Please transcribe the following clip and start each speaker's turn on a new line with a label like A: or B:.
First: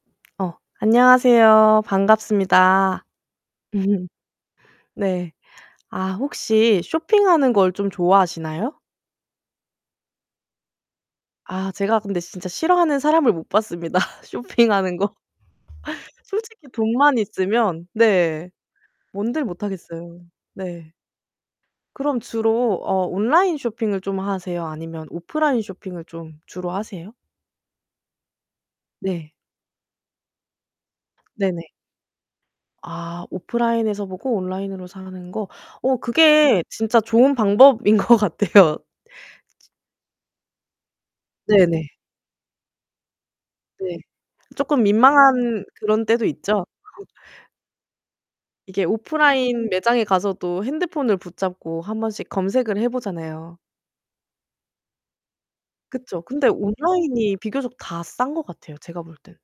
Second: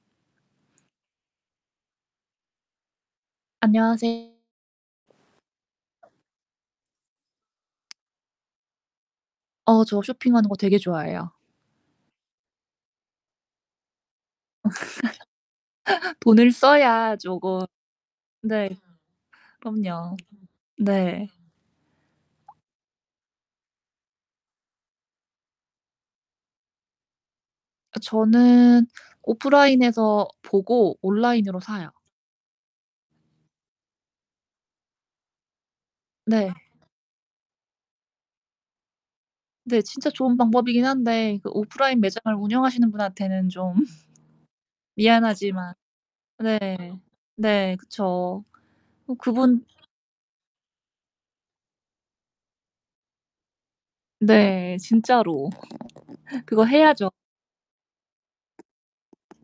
A: 어, 안녕하세요. 반갑습니다.
B: 안녕하세요.
A: 네. 아 혹시 쇼핑하는 걸 좀 좋아하시나요?
B: 어 저 쇼핑하는 거 되게 좋아해요.
A: 아 제가 근데 진짜 싫어하는 사람을 못 봤습니다 쇼핑하는 거.
B: 돈을
A: 솔직히
B: 써야
A: 돈만
B: 쪼금
A: 있으면 네,
B: 네
A: 뭔들 못
B: 그럼요.
A: 하겠어요. 네.
B: 네.
A: 그럼 주로 어 온라인 쇼핑을 좀 하세요? 아니면 오프라인 쇼핑을 좀 주로 하세요?
B: 어 저는
A: 네.
B: 오프라인에서 보고
A: 네
B: 온라인으로
A: 네.
B: 사요.
A: 아 오프라인에서 보고 온라인으로 사는 거 어
B: 네.
A: 그게 진짜 좋은 방법인 것 같아요. 치
B: 네. 진짜 좋은 방법이긴 한데 그
A: 네 네.
B: 오프라인 매장을 운영하시는 분한테는 좀
A: 네. 쪼끔 민망한
B: 미안하지만.
A: 그런 때도
B: 네.
A: 있죠.
B: 네. 그쵸.
A: 이게
B: 으 그분
A: 오프라인 매장에 가서도 핸드폰을 붙잡고 한번씩 검색을 해 보잖아요.
B: 네, 진짜로.
A: 그쵸. 근데
B: 그거 해야죠.
A: 온라인이 비교적 다 싼 것 같아요 제가 볼 때는.